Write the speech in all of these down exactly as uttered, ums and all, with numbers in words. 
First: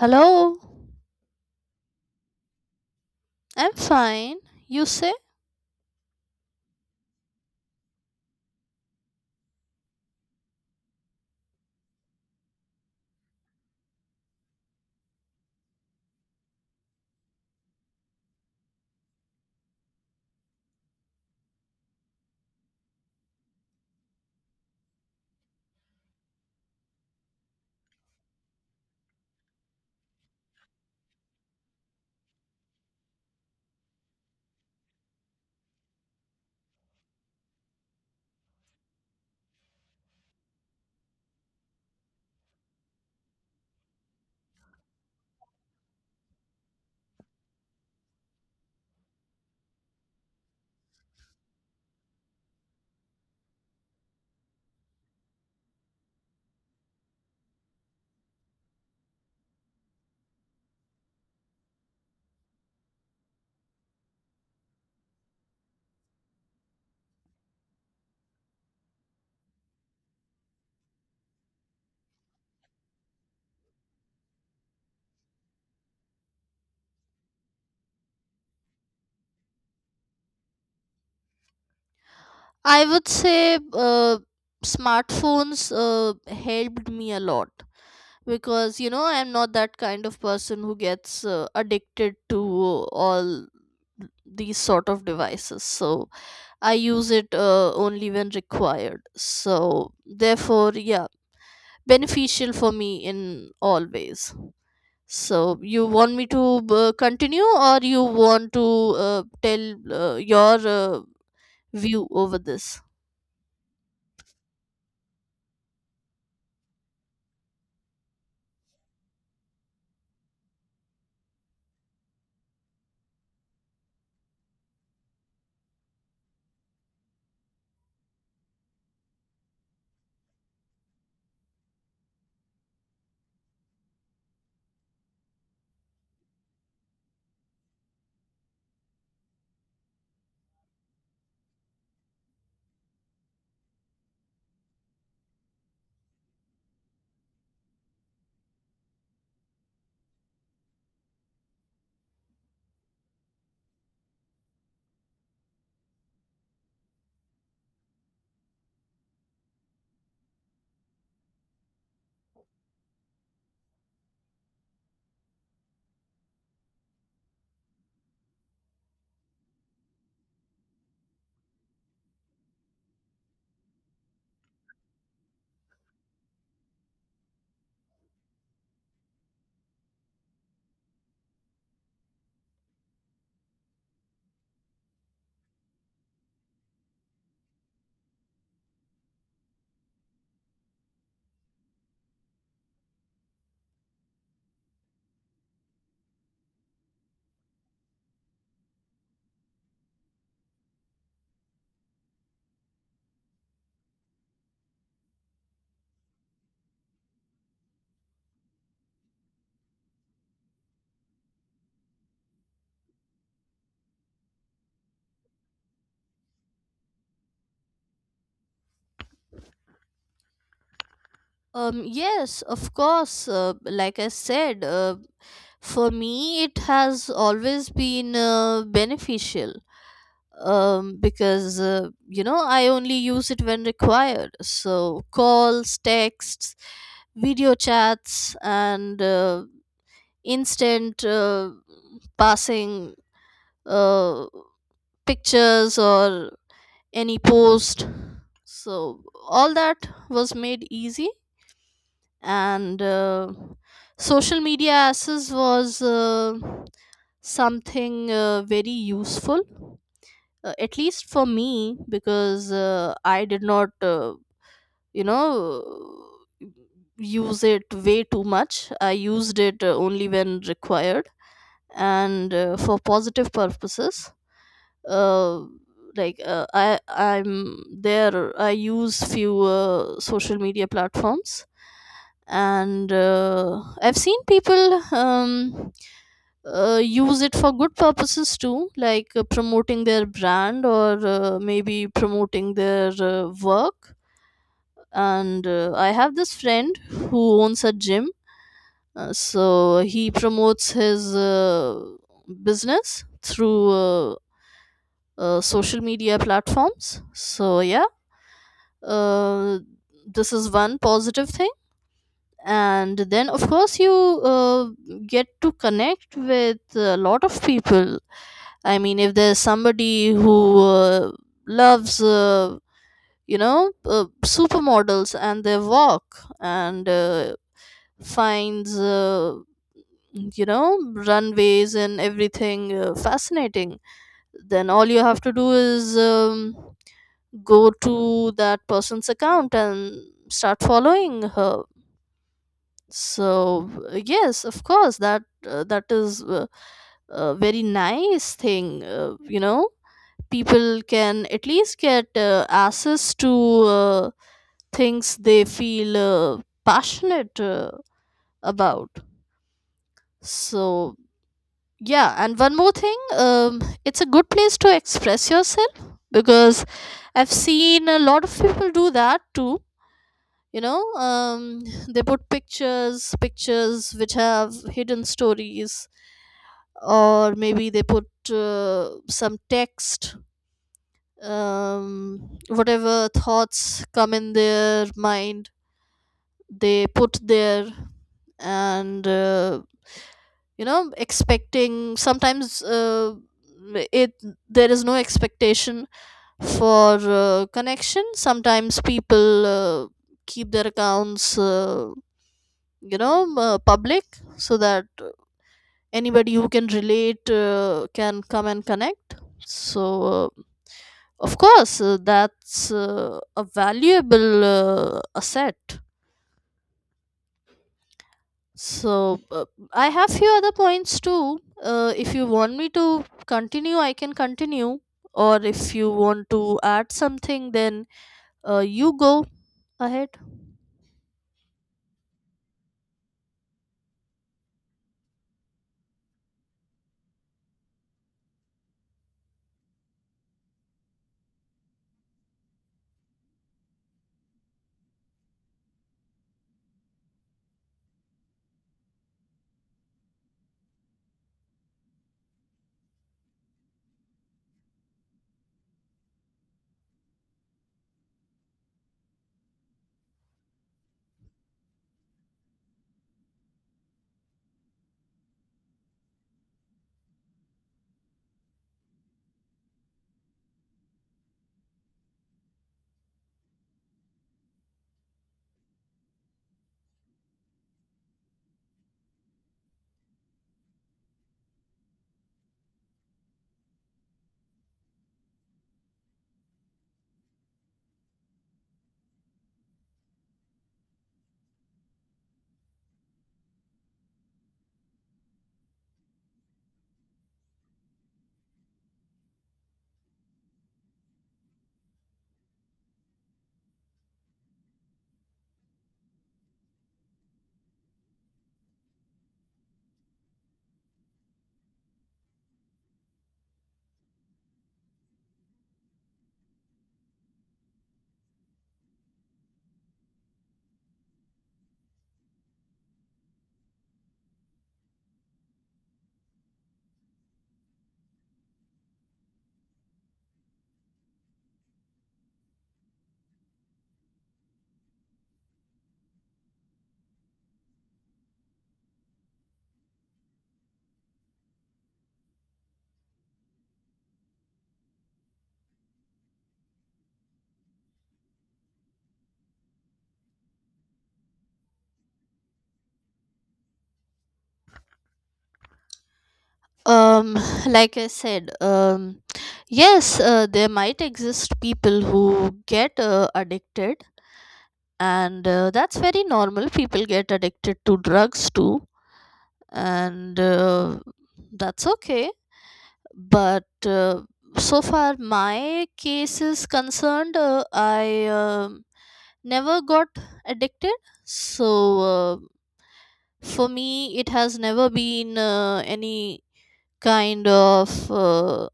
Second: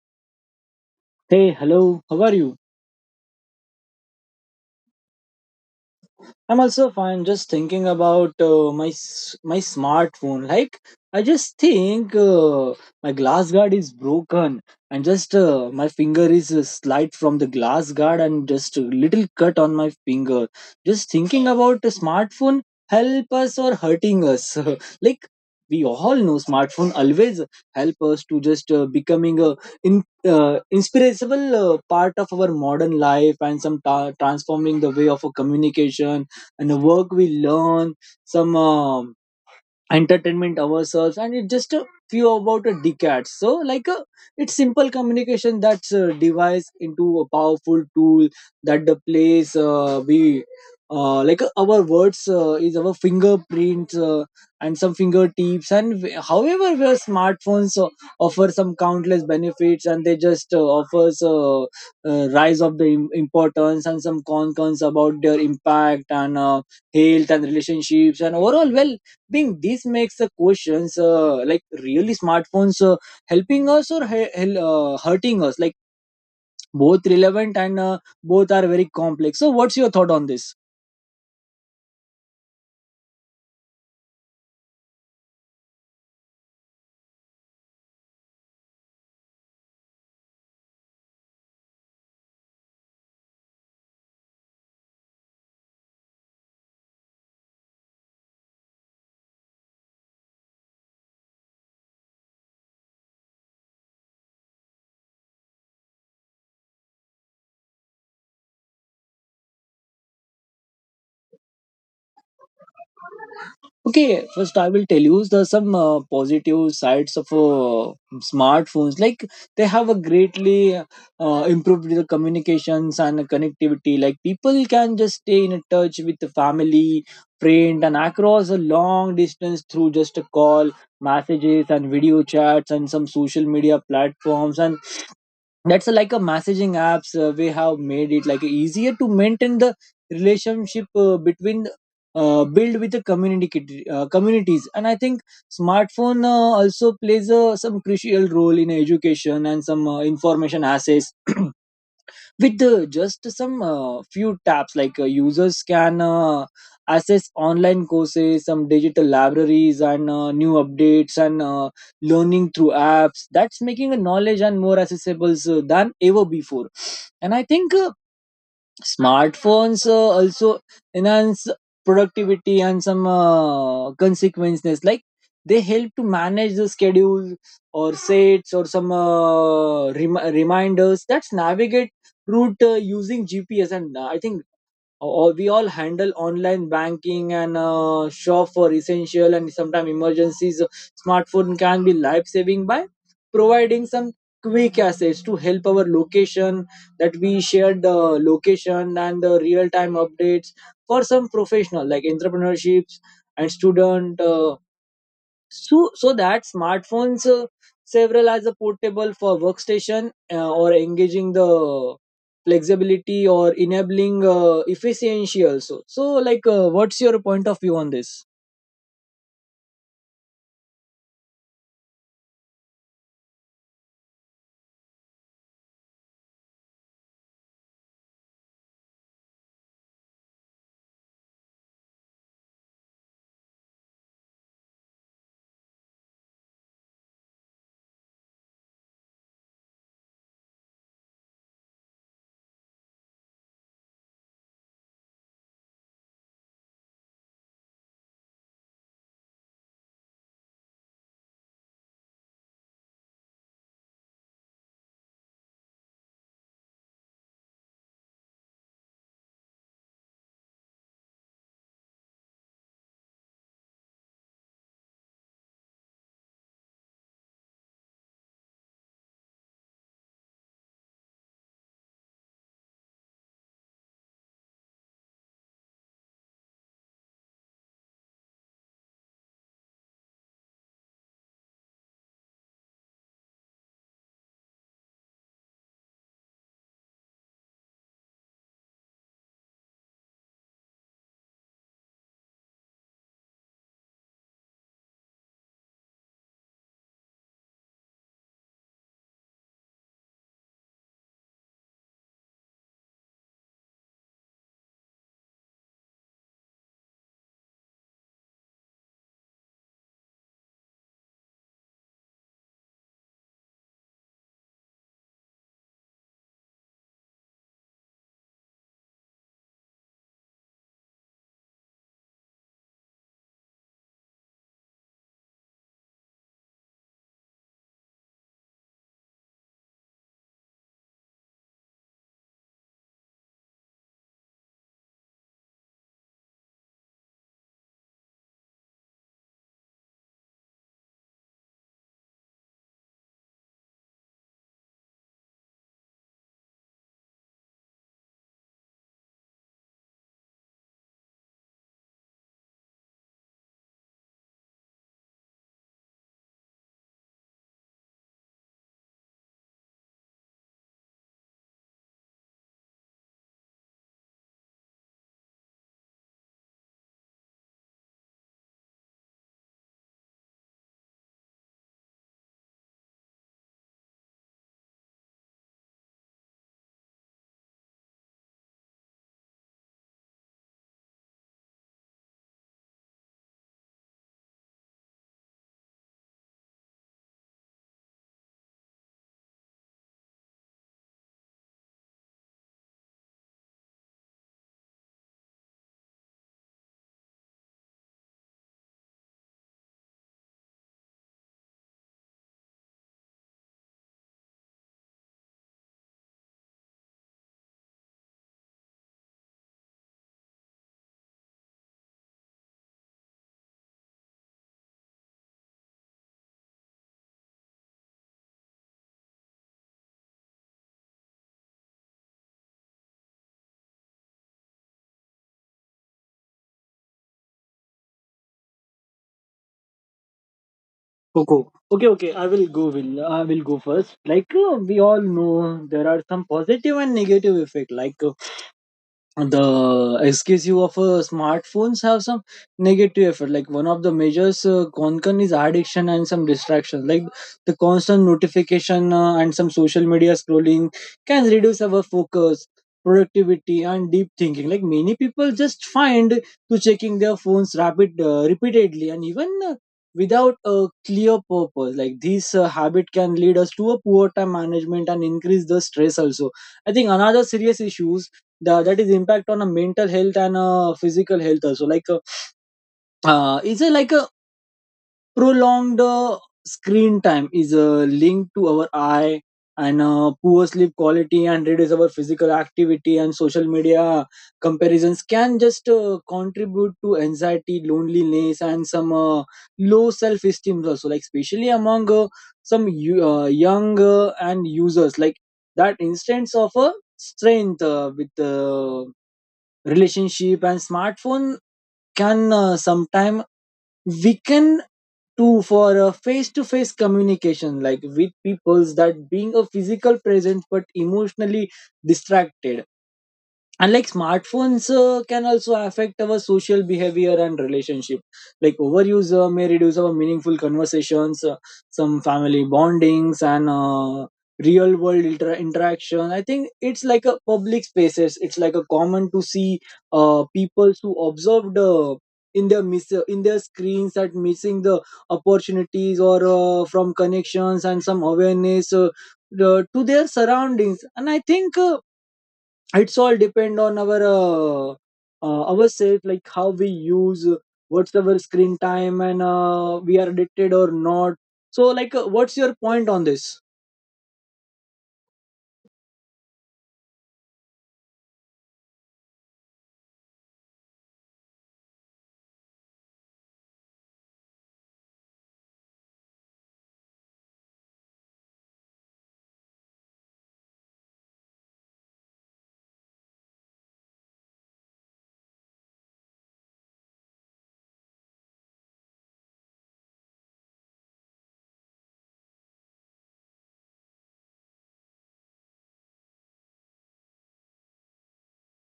Hello, Hey, hello, how are you? I'm fine. You say? I'm also fine. Just thinking about uh, my s- my smartphone. Like I just think uh, my glass guard is broken, and just uh, my finger is uh, slide from the glass guard, and just a little cut on my finger. Just thinking about a smartphone help us or hurting us. like we all know, smartphone always help us to just uh, becoming a in, uh, inspirable uh, part of our modern life, and some ta- transforming the way of a communication and the work we learn some um, entertainment ourselves and it's just a few about a decade so like a it's simple communication that's uh, devised into a powerful tool that the place uh, we uh, like uh, our words uh, is our fingerprints uh, and some fingertips and w- however where smartphones uh, offer some countless benefits and they just uh, offers uh, uh, rise of the im- importance and some concerns about their impact and uh, health and relationships and overall well. I think this makes the questions uh, like really smartphones uh, helping us or he- hel- uh, hurting us like both relevant and uh, both are very complex. So what's your thought on this? I would say uh, smartphones uh, helped me a lot because you know I'm not that kind of person who gets uh, addicted to all these sort of devices. So I use it uh, only when required. So therefore, yeah, beneficial for me in all ways. So you want me to uh, continue, or you want to uh, tell uh, your uh, view over this? Okay, first I will tell you the some uh, positive sides of uh, smartphones. Like they have a greatly uh, improved the communications and connectivity. Like people can just stay in a touch with the family, friend, and across a long distance through just a call, messages, and video chats, and some social media platforms. And that's a, like a messaging apps uh, we have made it like easier to maintain the relationship uh, between uh, build with the community kit- uh, communities. And I think smartphone uh, also plays uh, some crucial role in education and some uh, information access. With uh, just some uh, few taps like uh, users can uh, access online courses, some digital libraries and uh, new updates and uh, learning through apps, that's making a knowledge and more accessible so, than ever before. And I think uh, smartphones uh, also enhance productivity and some uh, consequences like they help to manage the schedule or sets or some uh, rem- reminders, that's navigate route uh, using GPS. And uh, I think or we all handle online banking and uh, shop for essential and sometimes emergencies smartphone can be life saving by providing some quick access to help our location, that we share the location and the real time updates for some professional like entrepreneurships and student uh, so, so that smartphones uh, several as a portable for workstation uh, or engaging the flexibility or enabling uh, efficiency also. So, like, uh, what's your point of view on this? Um, yes, of course. Uh, like I said, uh, for me, it has always been uh, beneficial um, because, uh, you know, I only use it when required. So, calls, texts, video chats, and uh, instant uh, passing uh, pictures or any post. So, all that was made easy and uh, social media access was uh, something uh, very useful uh, at least for me because uh, I did not uh, you know use it way too much. I used it uh, only when required and uh, for positive purposes, uh, like uh, i i'm there. I use few uh, social media platforms and uh, I've seen people um, uh, use it for good purposes too, like uh, promoting their brand or uh, maybe promoting their uh, work. And uh, I have this friend who owns a gym, uh, so he promotes his uh, business through uh, uh, social media platforms. So yeah, uh, this is one positive thing. And then of course you uh, get to connect with a lot of people. I mean, if there's somebody who uh, loves, uh, you know, uh, supermodels and their walk, and uh, finds, uh, you know, runways and everything uh, fascinating, then all you have to do is um, go to that person's account and start following her. So yes, of course that uh, that is uh, a very nice thing. Uh, you know, people can at least get uh, access to uh, things they feel uh, passionate uh, about. So yeah, and one more thing, um, it's a good place to express yourself because I've seen a lot of people do that too. You know, um, they put pictures pictures which have hidden stories, or maybe they put uh, some text, um, whatever thoughts come in their mind they put there. And uh, you know, expecting sometimes uh, it, there is no expectation for uh, connection. Sometimes people uh, keep their accounts, uh, you know, m- uh, public, so that uh, anybody who can relate uh, can come and connect. So uh, of course uh, that's uh, a valuable uh, asset. So uh, I have few other points too. Uh, if you want me to continue, I can continue, or if you want to add something, then uh, you go ahead. Coco. Okay, okay, I will go. Will I will go first. Like uh, we all know, there are some positive and negative effect. Like uh, the S K U of uh, smartphones have some negative effect. Like one of the majors uh, concern is addiction and some distractions. Like the constant notification uh, and some social media scrolling can reduce our focus, productivity, and deep thinking. Like many people just find to checking their phones rapid uh, repeatedly and even. Uh, without a clear purpose like this uh, habit can lead us to a poor time management and increase the stress also. I think another serious issues the, that is impact on a mental health and uh, physical health also like uh, uh, is it like a prolonged uh, screen time is uh, linked to our eye and uh, poor sleep quality and reduce our physical activity. And social media comparisons can just uh, contribute to anxiety, loneliness and some uh, low self esteem also, like especially among uh, some you, uh, young uh, and users, like that instance of a strength uh, with uh, relationship and smartphone can uh, sometime weaken to for a face-to-face communication like with peoples that being a physical presence but emotionally distracted. And like smartphones uh, can also affect our social behavior and relationship, like overuse uh, may reduce our meaningful conversations uh, some family bondings and uh, real world inter- interaction. I think it's like a public spaces, it's like a common to see uh, people who observed uh, in their miss uh, in their screens at missing the opportunities or uh, from connections and some awareness uh, the- to their surroundings. And I think uh, it's all depend on our uh, uh, ourselves, like how we use, what's our screen time and uh, we are addicted or not. So like uh, what's your point on this? um like I said, um yes, uh, there might exist people who get uh, addicted, and uh, that's very normal. People get addicted to drugs too, and uh, that's okay. But uh, so far my case is concerned, uh, I um never got addicted. So uh, for me, it has never been uh, any kind of uh,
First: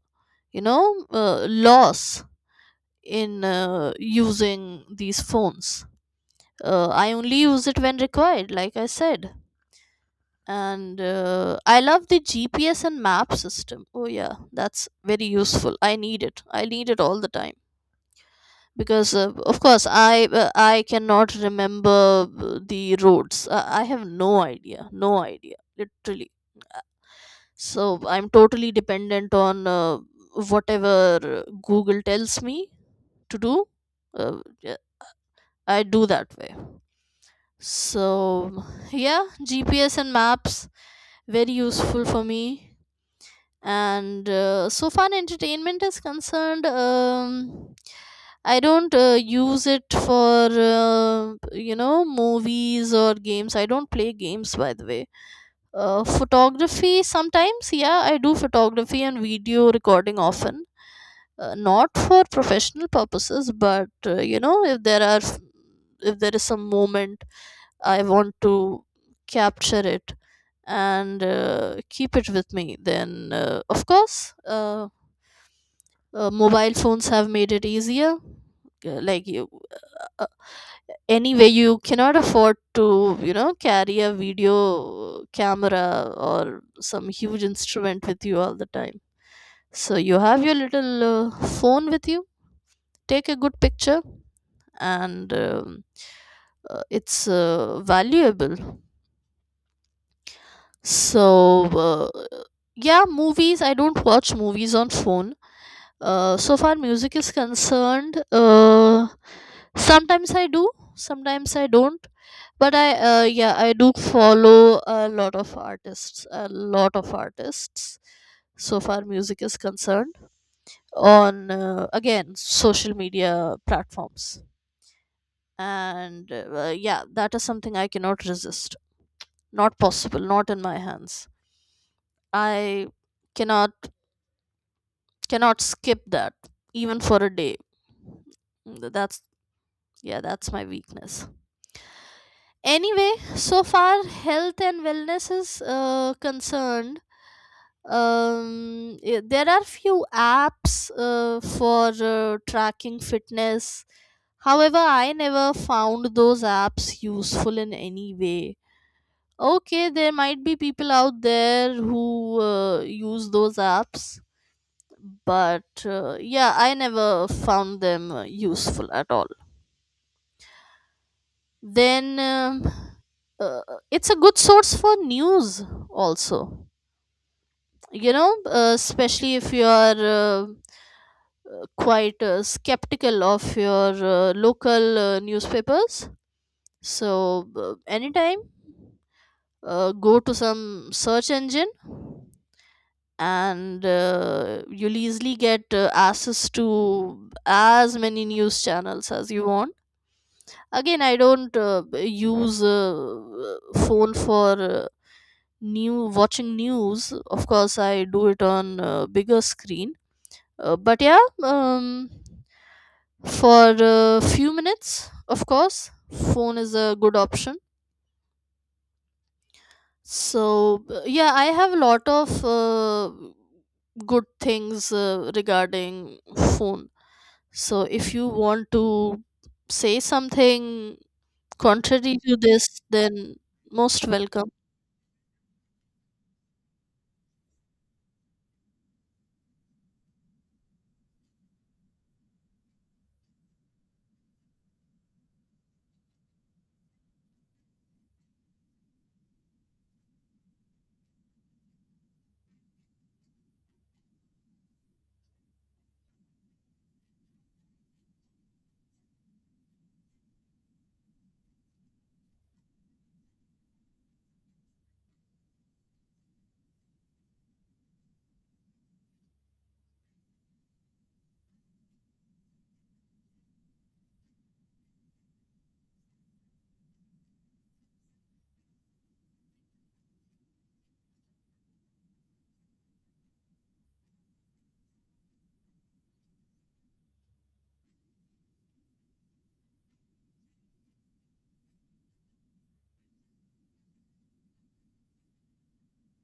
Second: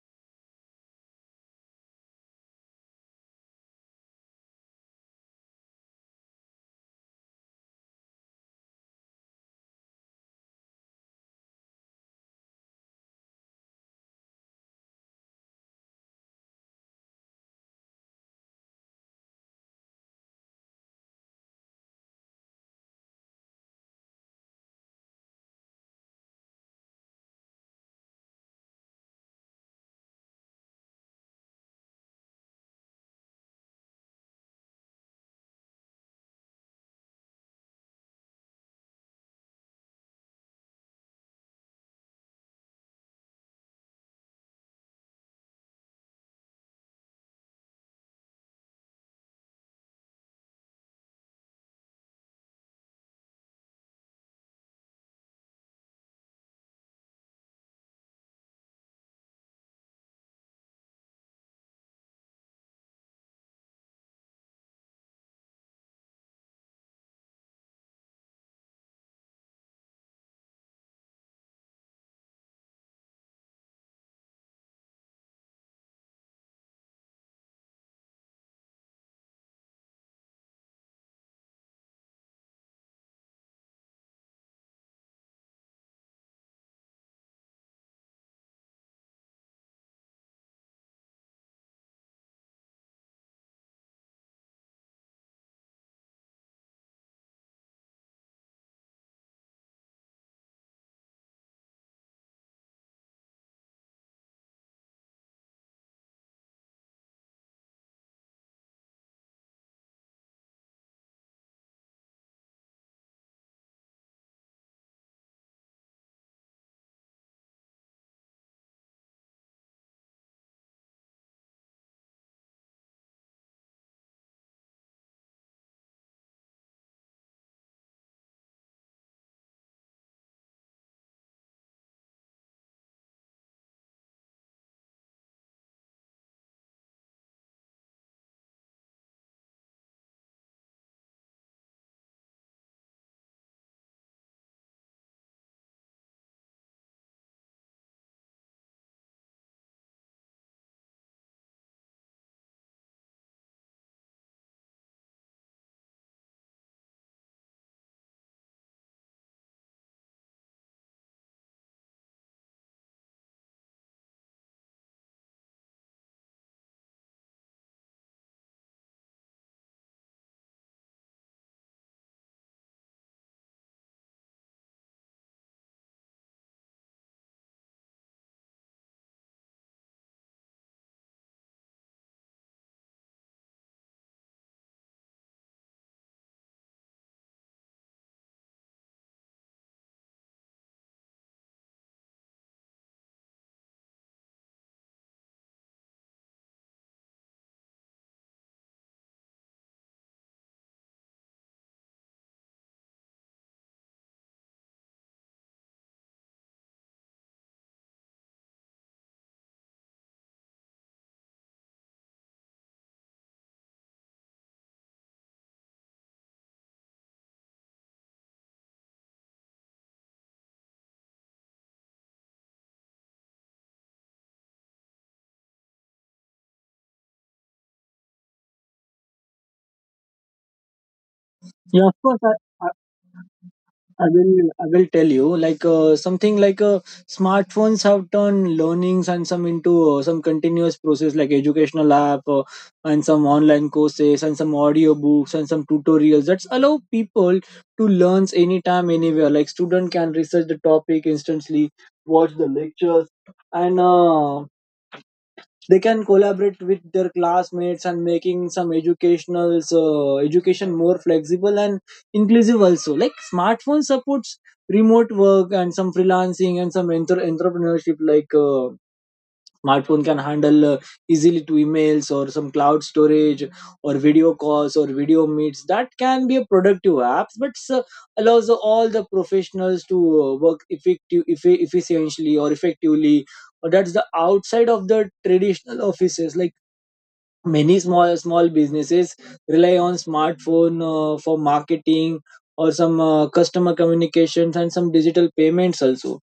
you know uh, loss in uh, using these phones. uh, I only use it when required, like I said. And uh, I love the GPS and map system. Oh yeah, that's very useful. I need it i need it All the time, because uh, of course i uh, i cannot remember uh, the roads. uh, I have no idea no idea literally. So I'm totally dependent on uh, whatever uh, Google tells me to do. uh, yeah, I do that way. So yeah, GPS and maps, very useful for me. And uh, so far entertainment is concerned, um, I don't uh, use it for uh, you know, movies or games. I don't play games, by the way. Uh, photography sometimes, yeah, I do photography and video recording often. Uh, not for professional purposes, but uh, you know, if there are if there is some moment I want to capture it and uh, keep it with me, then uh, of course, uh, uh, mobile phones have made it easier. Uh, like you uh, anyway, you cannot afford to, you know, carry a video camera or some huge instrument with you all the time. So you have your little uh, phone with you, take a good picture, and um, uh, it's uh, valuable. So uh, yeah, movies, I don't watch movies on phone. Uh, so far music is concerned, uh, sometimes I do, sometimes I don't. But I uh, yeah, I do follow a lot of artists, a lot of artists, so far music is concerned, on uh, again, social media platforms. And uh, yeah, that is something I cannot resist. Not possible, not in my hands. I cannot cannot skip that even for a day. Th- that's yeah, that's my weakness. Anyway, so far health and wellness is uh, concerned, um yeah, there are few apps uh, for uh, tracking fitness. However, I never found those apps useful in any way. Okay, there might be people out there who uh, use those apps, but uh, yeah, I never found them uh, useful at all. Then um, uh, it's a good source for news also. You know, uh, especially if you are uh, uh, quite uh, skeptical of your uh, local uh, newspapers. So uh, anytime uh, go to some search engine, and uh, you'll easily get uh, access to as many news channels as you want. Again, I don't uh, use uh, phone for uh, new watching news. Of course, I do it on uh, bigger screen. Uh, but yeah, um, for a few minutes, of course, phone is a good option. So, b- yeah, I have a lot of uh, good things uh, regarding phone. So, if you want to say something Yeah, of contrary course. to I, this, then I most will, welcome. I will tell you like uh, something like uh, smartphones have turned learnings and some into uh, some continuous process, like educational app uh, and some online courses and some audio books and some tutorials that allow people to learn anytime anywhere. Like student can research the topic instantly, watch the lectures and uh, they can collaborate with their classmates and making some educational uh, education more flexible and inclusive also. Like smartphone supports remote work and some freelancing and some enter entrepreneurship. Like uh, smartphone can handle uh, easily to emails or some cloud storage or video calls or video meets that can be a productive app but uh, allows all the professionals to uh, work effective effi- efficiently or effectively or that's the outside of the traditional offices. Like many small small businesses rely on smartphone uh, for marketing or some uh, customer communications and some digital payments also.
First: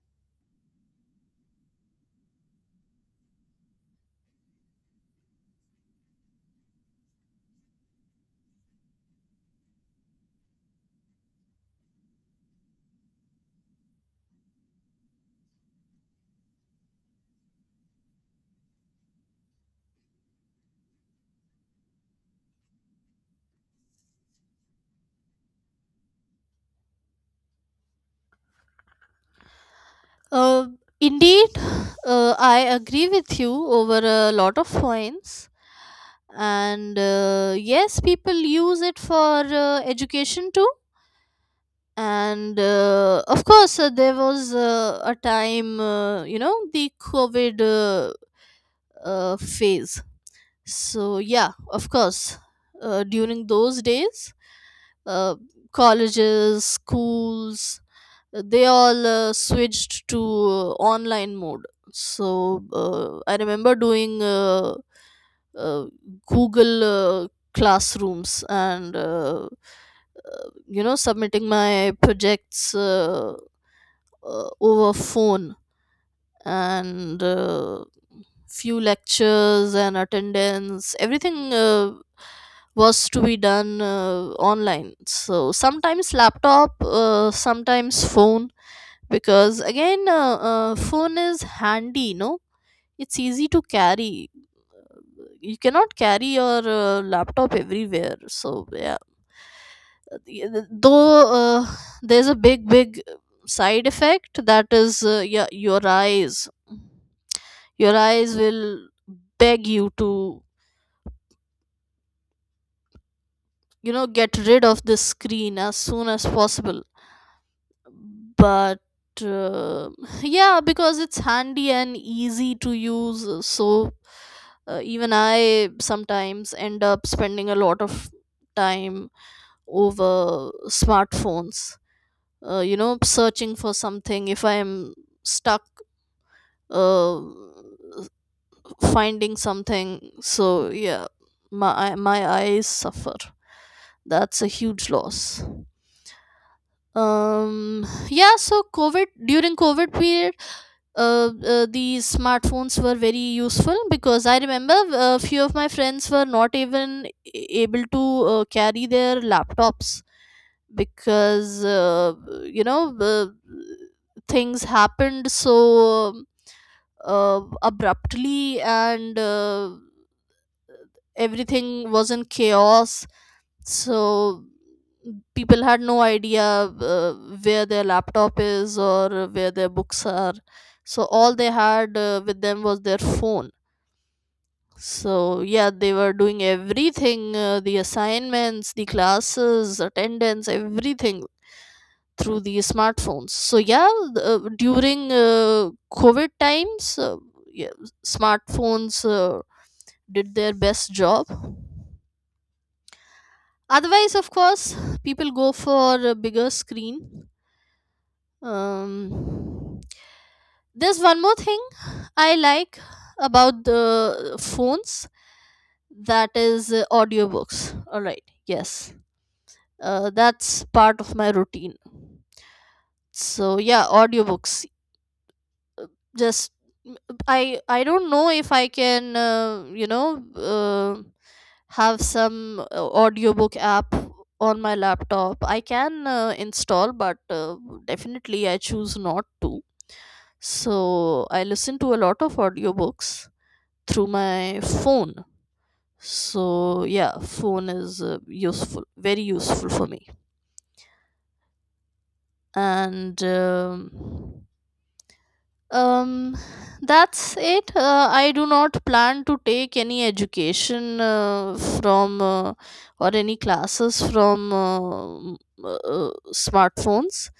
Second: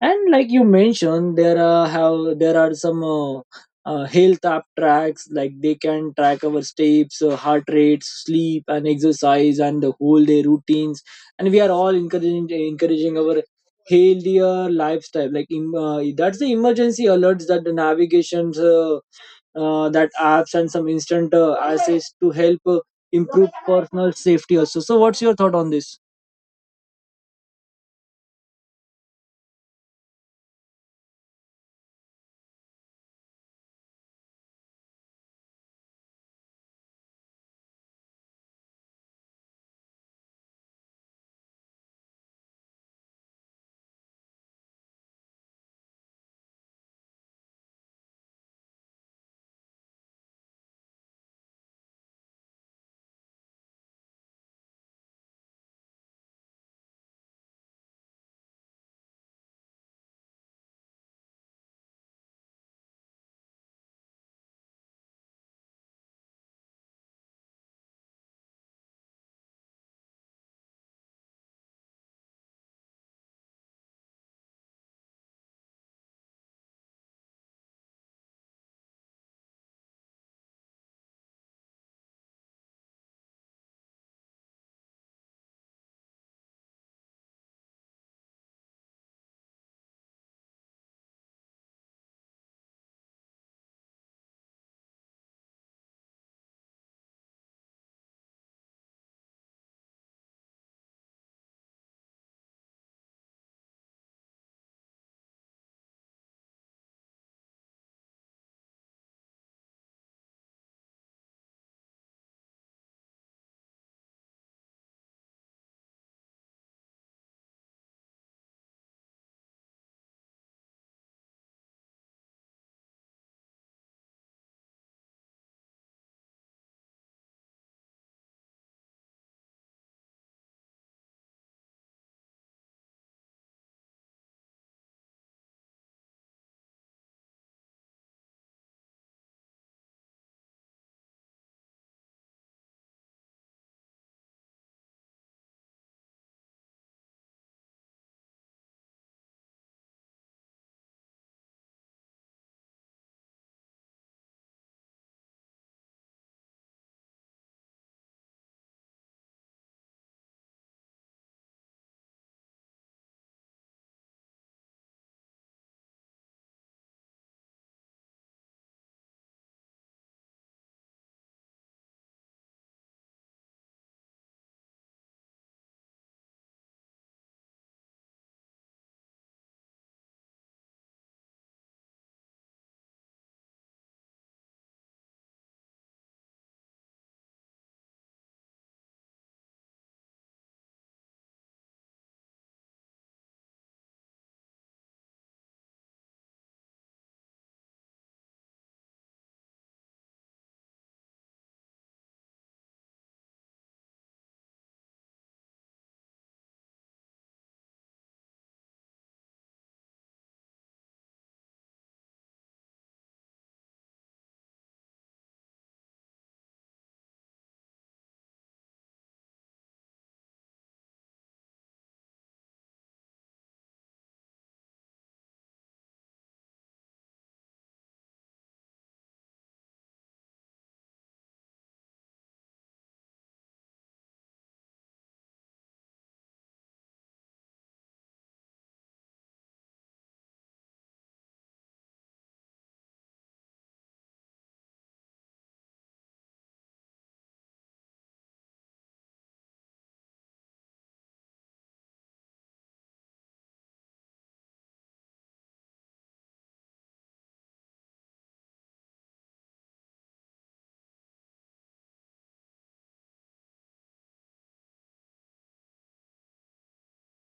And like you mentioned there are have there are some uh, uh, health app tracks, like they can track our steps uh, heart rates, sleep and exercise and the whole day routines. And we are all encouraging encouraging our healthier lifestyle, like im uh, that's the emergency alerts, that the navigations uh, uh, that apps and some instant uh, access to help uh, improve personal safety also. So what's your thought on this? Uh, Indeed, uh, I agree with you over a lot of points. And uh, yes, people use it for uh, education too. And uh, of course uh, there was uh, a time, uh, you know, the COVID uh, uh, phase. So yeah, of course uh, during those days, uh, colleges, schools, uh, they all uh, switched to uh, online mode. So uh, I remember doing uh, uh, Google uh, classrooms, and uh, you know, submitting my projects uh, uh, over phone. And uh, few lectures and attendance, everything uh, was to be done uh, online. So sometimes laptop, uh, sometimes phone, because again uh, uh, phone is handy, no? It's easy to carry. You cannot carry your uh, laptop everywhere, so yeah. Uh, though uh, there's a big big side effect, that is uh, yeah, your eyes. Your eyes will beg you to, you know, get rid of this screen as soon as possible. But uh, yeah, because it's handy and easy to use, uh, so uh, even I sometimes end up spending a lot of time over smartphones. Uh, you know, searching for something, if I am stuck, uh, finding something. So yeah, my my eyes suffer. That's a huge loss. Um, yeah. So COVID, during COVID period, uh, uh, these smartphones were very useful because I remember a few of my friends were not even a- able to uh, carry their laptops, because uh, you know, the things happened so uh, abruptly, and uh, everything was in chaos. So people had no idea uh, where their laptop is or where their books are. So all they had uh, with them was their phone. So yeah, they were doing everything, uh, the assignments, the classes, attendance, everything through these smartphones. So yeah, uh, during uh, COVID times, uh, yeah, smartphones uh, did their best job. Otherwise, of course, people go for a bigger screen. Um, there's one more thing I like about the phones, that is uh, audiobooks. All right, yes, uh, that's part of my routine. So yeah, audiobooks. Just i i don't know if I can, uh, you know, uh, have some uh, audiobook app on my laptop. I can uh, install, but uh, definitely I choose not to. So I listen to a lot of audiobooks through my phone. So yeah, phone is uh, useful, very useful for me. And um, Um, that's it. Uh, I do not plan to take any education uh, from uh, or any classes from uh, m- uh, smartphones,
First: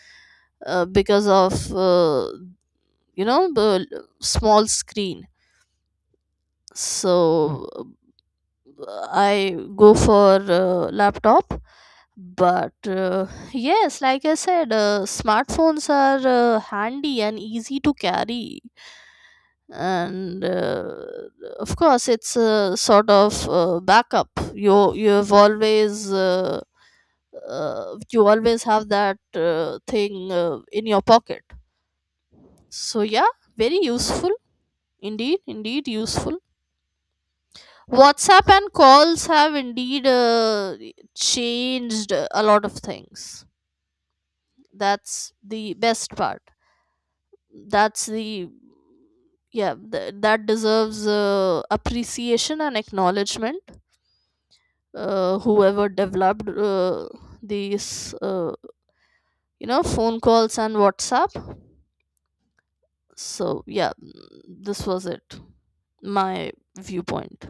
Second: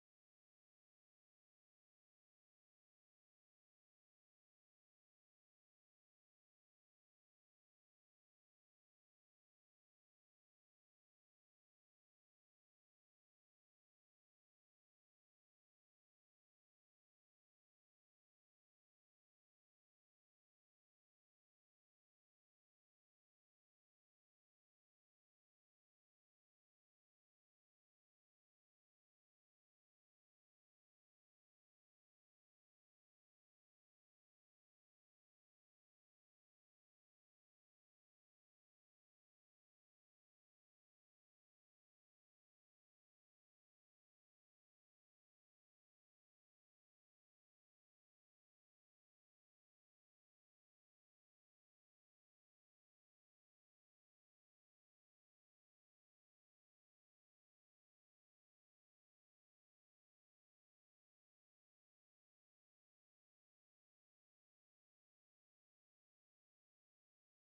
uh, because of uh, you know, the l- small screen. So uh, I go for uh, laptop. But uh, yes, like I said, uh, smartphones are uh, handy and easy to carry, and uh, of course it's a sort of uh, backup. You you've always uh, uh, you always have that uh, thing uh, in your pocket. So yeah, very useful, indeed indeed useful. WhatsApp and calls have indeed uh, changed a lot of things. That's the best part. That's the Yeah, th- that deserves uh, appreciation and acknowledgement. Uh, whoever developed uh, these, uh, you know, phone calls and WhatsApp, so yeah. Mm, this was it, my viewpoint.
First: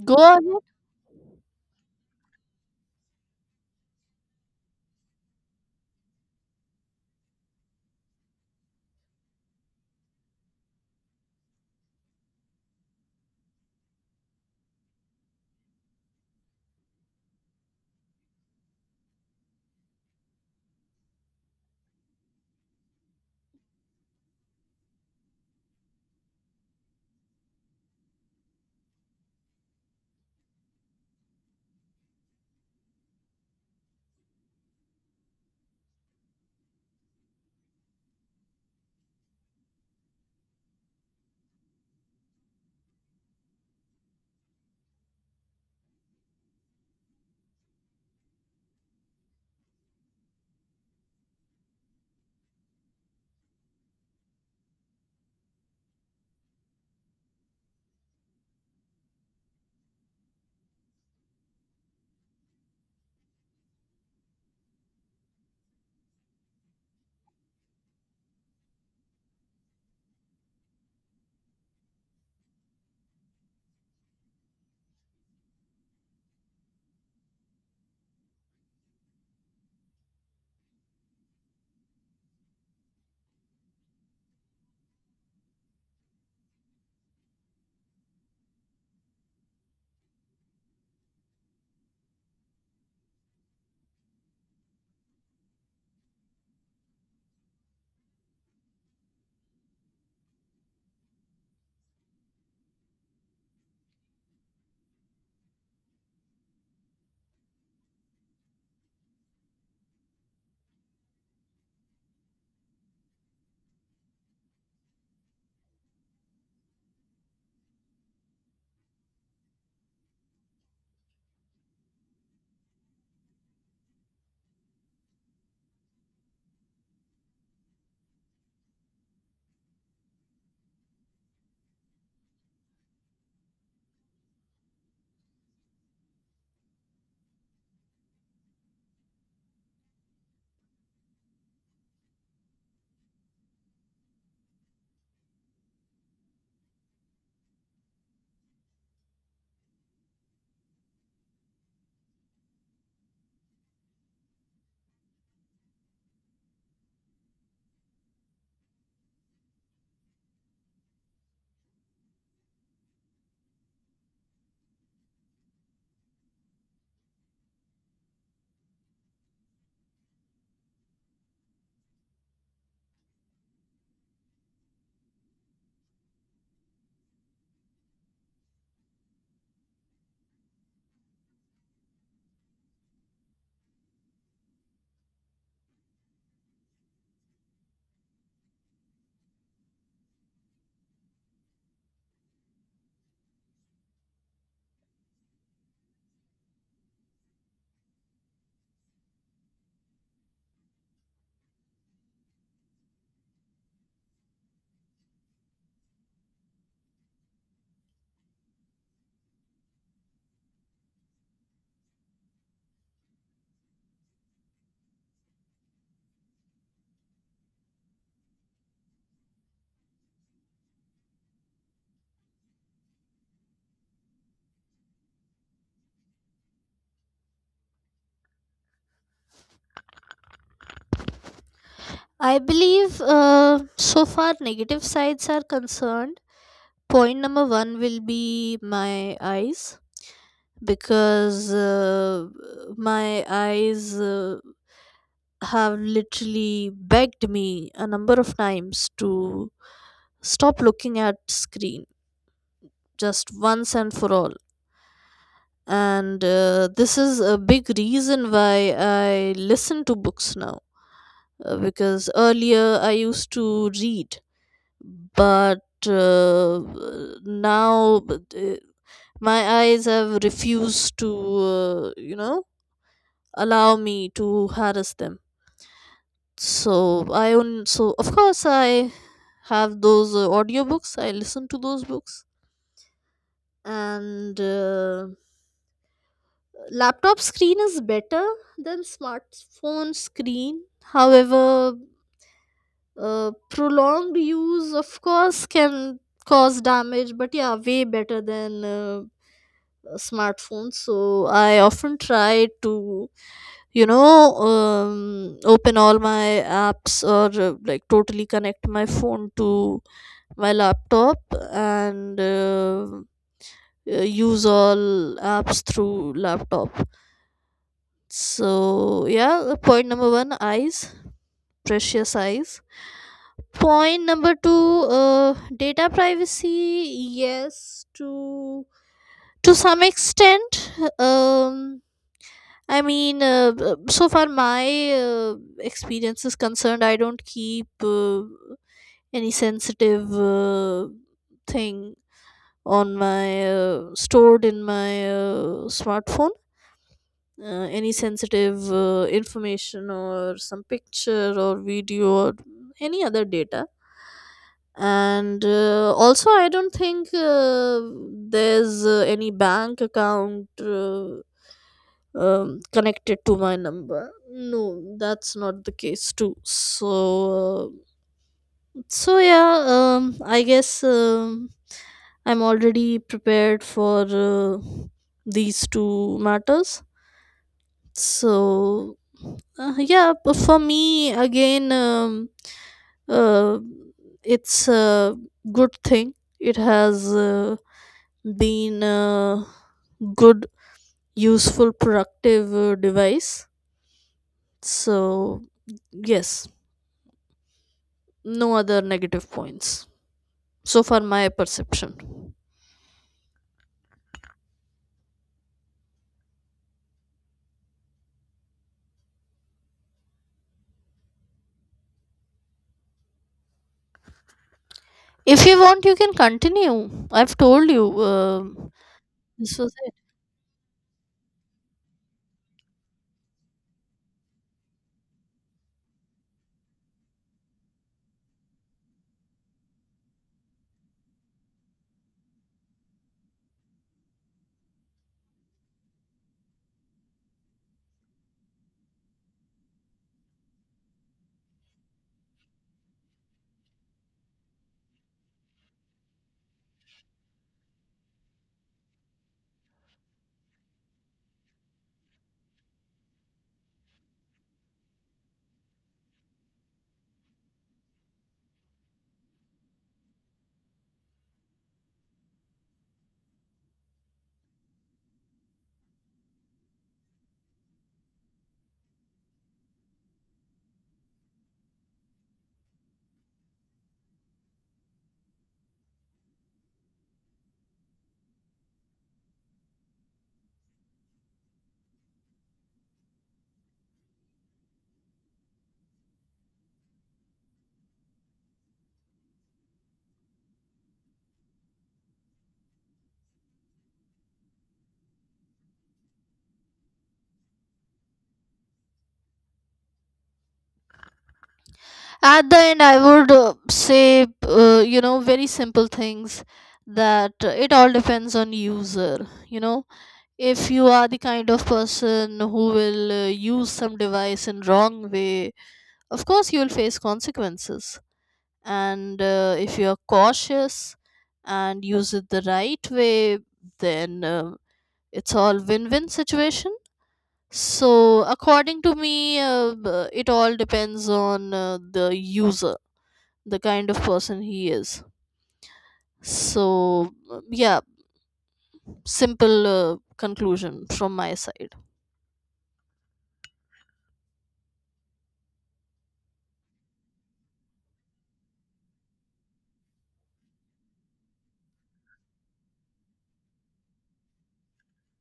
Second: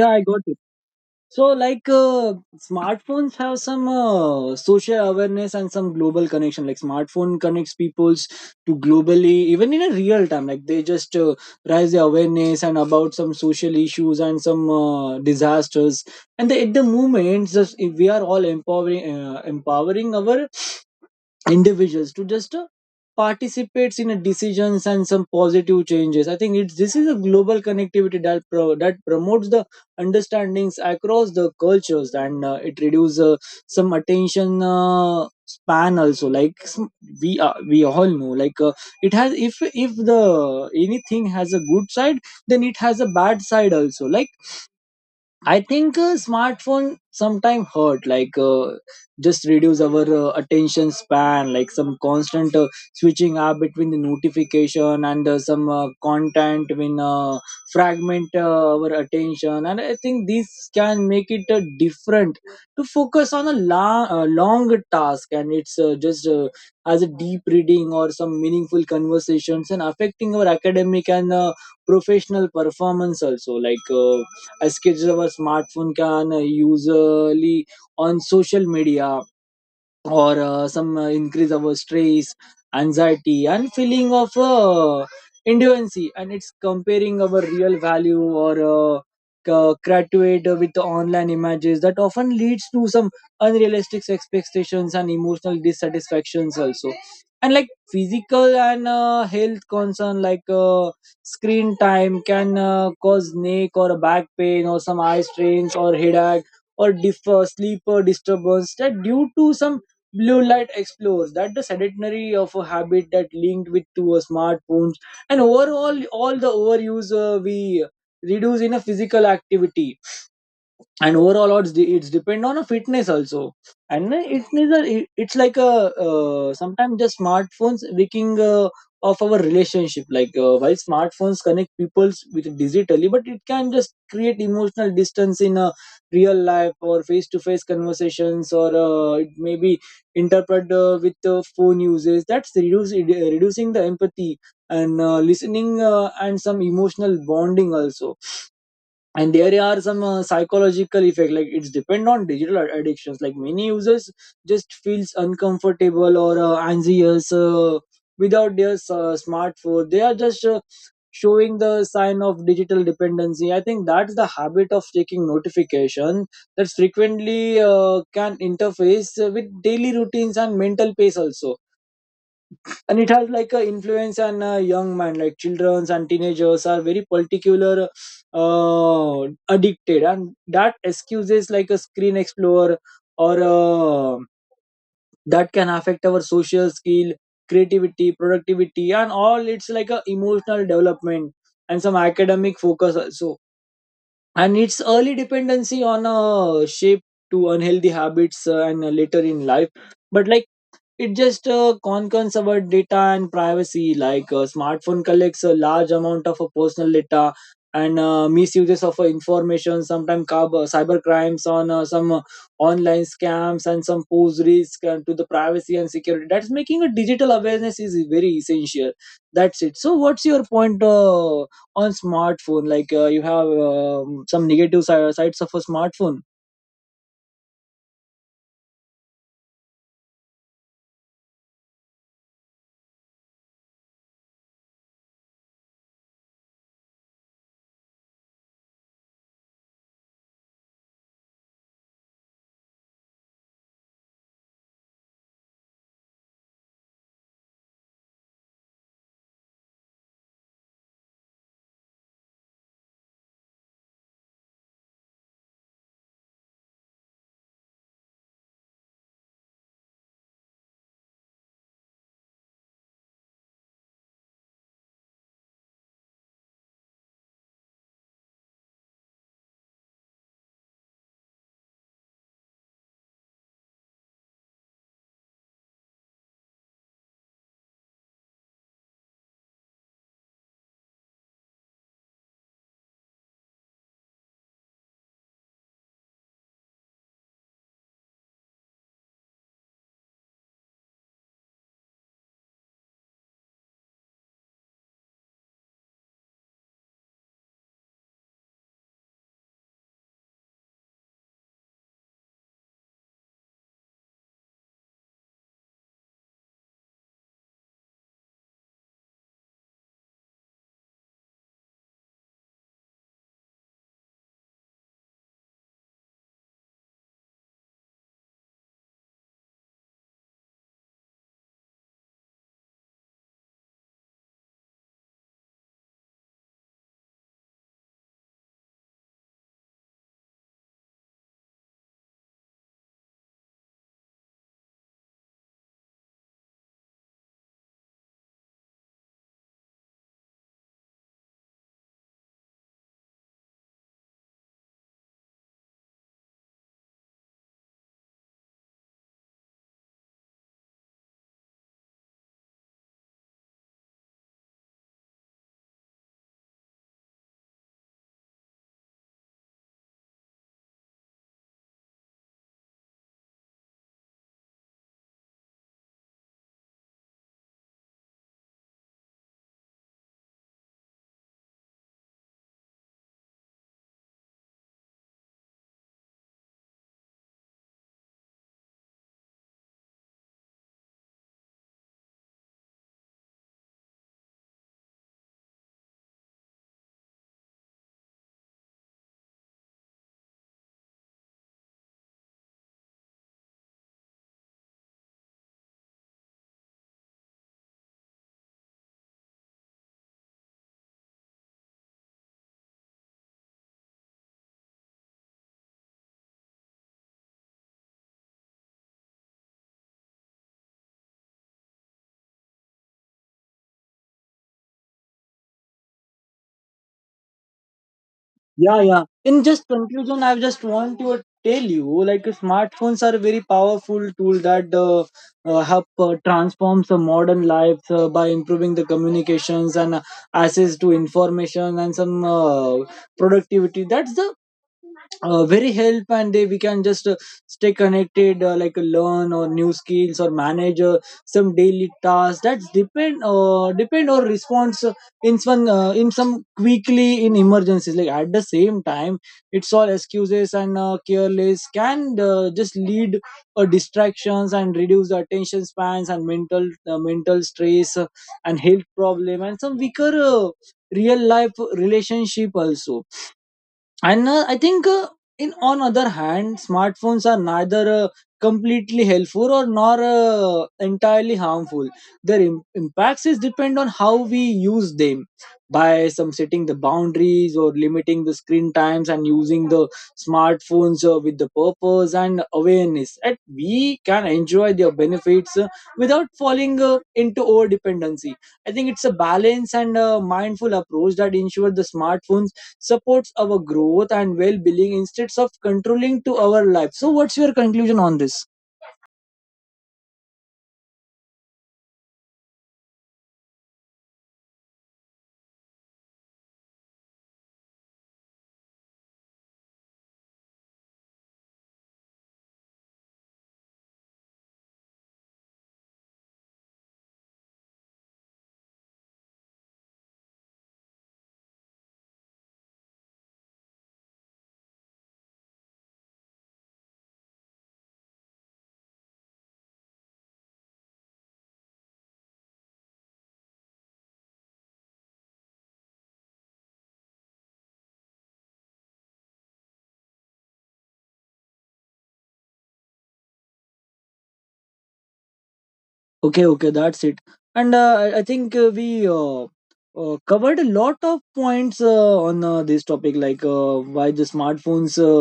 Yeah, Go I got ahead. it. So like uh, smartphones have some uh, social awareness and some global connection, like smartphone connects peoples to globally even in a real time, like they just uh, raise the awareness and about some social issues and some uh, disasters and the, at the moment just if we are all empowering uh, empowering our individuals to just uh, participates in a decisions and some positive changes. I think it's this is a global connectivity that pro, that promotes the understandings across the cultures. And uh, it reduces uh, some attention uh, span also like sm- we are, we all know like uh, it has if if the anything has a good side then it has a bad side also. Like I think uh, smartphone sometime hurt, like uh, just reduce our uh, attention span, like some constant uh, switching up between the notification and uh, some uh, content when uh, fragment uh, our attention. And I think this can make it uh, different to focus on a long, uh, long task, and it's uh, just uh, as a deep reading or some meaningful conversations and affecting our academic and uh, professional performance also, like. Uh, as kids, our smartphone can uh, usually on social media or uh, some uh, increase our stress, anxiety and feeling of uh, indigency. And it's comparing our real value or uh, c- graduate with the online images that often leads to some unrealistic expectations and emotional dissatisfactions also. And like physical and uh, health concern, like uh, screen time can uh, cause neck or back pain or some eye strains or headache or diff- uh, sleep uh, disturbance that due to some blue light explores, that the sedentary of a habit that linked with to a smartphones. And overall all the overuse uh, we reduce in a physical activity and overall odds de- it's depend on a fitness also. And then it is a it- it's like a uh, sometimes just smartphones wrecking uh, of our relationship, like uh, while smartphones connect peoples with digitally, but it can just create emotional distance in a real life or face to face conversations, or uh, it may be interpret uh, with uh, phone uses, that's reduce, reducing the empathy and uh, listening uh, and some emotional bonding also. And there are some uh, psychological effect like it's depend on digital ad- addictions. Like many users just feels uncomfortable or uh, anxious uh, without their uh, smartphone, they are just uh, showing the sign of digital dependency. I think that's the habit of checking notification that frequently uh, can interface with daily routines and mental pace also. And it has like an influence on uh, young man, like childrens and teenagers are very particular uh, addicted and that excuses like a screen explorer or uh, that can affect our social skill, creativity, productivity and all, it's like a emotional development and some academic focus also. And its early dependency on a shape to unhealthy habits uh, and uh, later in life. But like it just uh, concerns about data and privacy. Like a smartphone collects a large amount of uh, personal data and uh, misuses of uh, information. Sometimes cyber crimes on uh, some uh, online scams and some pose risk uh, to the privacy and security. That's making a digital awareness is very essential. That's it. So, what's your point uh, on smartphone? Like uh, you have um, some negative si- sides of a smartphone. I believe uh, so far negative sides are concerned, point number one will be my eyes, because uh, my eyes uh, have literally begged me a number of times to stop looking at screen, just once and for all. And uh, this is a big reason why I listen to books now, uh, because earlier I used to read. But uh, now uh, my eyes have refused to, uh, you know, allow me to harass them. So I own, so of course I have those uh, audiobooks. I listen to those books. And uh, laptop screen is better than smartphone screen. However, uh, prolonged use of course can cause damage, but yeah, way better than uh, a smartphone. So I often try to, you know, um, open all my apps, or uh, like totally connect my phone to my laptop and uh, uh, use all apps through laptop. So yeah, uh, point number one, eyes, precious eyes. Point number two, uh, data privacy, yes, to to some extent. um I mean, uh, uh, so far my uh, experience is concerned, I don't keep uh, any sensitive uh, thing on my uh, stored in my uh, smartphone, uh, any sensitive uh, information or some picture or video or any other data. And uh, also I don't think uh, there's uh, any bank account uh, um, connected to my number. No, that's not the case too. So uh, so yeah, um, I guess um, I'm already prepared for uh, these two matters. So uh, yeah, p- for me again, um, uh, it's a good thing. It has uh, been a good, useful, productive uh, device. So yes, no other negative points so far. My perception. If you want, you can continue. I've told you. Um Yeah, yeah. In this just was conclusion, I just want to tell you like smartphones are a very powerful tool that uh, uh, help uh, transforms the modern lives uh, by improving the communications and uh, access to information and some uh, productivity. That's the uh, very help and they we can just uh, stay connected uh, like uh, learn or new skills or manage uh, some daily tasks, that's depend uh, depend or response uh, in some uh, in some quickly in emergencies, like at the same time it's all excuses and uh, careless can uh, just lead uh, distractions and reduce the attention spans and mental uh, mental stress uh, and health problem and some weaker uh, real life relationship also. And uh, I think uh, in on other hand smartphones are neither uh, completely helpful or nor uh, entirely harmful, their Im- impacts is depend on how we use them. By some setting the boundaries or limiting the screen times and using the smartphones uh, with the purpose and awareness, and we can enjoy their benefits uh, without falling uh, into over dependency. I think it's a balance and uh mindful approach that ensure the smartphones supports our growth and well-being instead of controlling to our life. So what's your conclusion on this? At the end, I would uh, say, uh, you know, very simple things, that uh, it all depends on user. You know, if you are the kind of person who will uh, use some device in wrong way, of course you will face consequences. And uh, if you are cautious and use it the right way, then uh, it's all win-win situation. So according to me, uh, b- it all depends on uh, the user, the kind of person he is. So, uh, yeah, simple uh, conclusion from my side. Okay, okay, that's it. And uh, i I think uh, we uh, uh, covered a lot of points uh, on uh, this topic, like uh, why the smartphones uh,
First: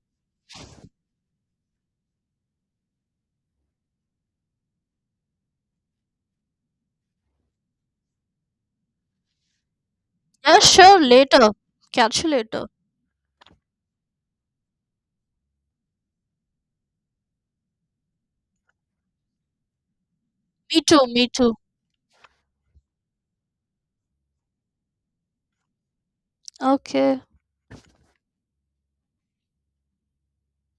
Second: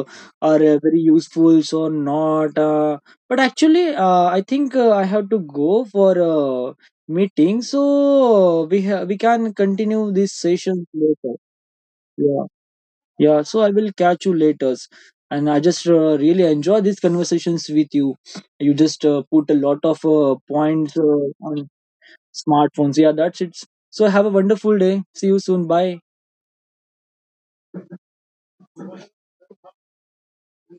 are uh, very useful so not uh, but actually uh, I think uh, I have to go for a meeting, so uh, we ha- we can continue this Yeah, session sure, later. later. Catch you Yeah. later. Yeah, so I will catch you later. And I just uh, really enjoy these conversations with you. You just uh, put a lot of uh, Me points too, me uh, too. on smartphones. Yeah, that's it. So have a wonderful day. See you soon. Bye. Okay.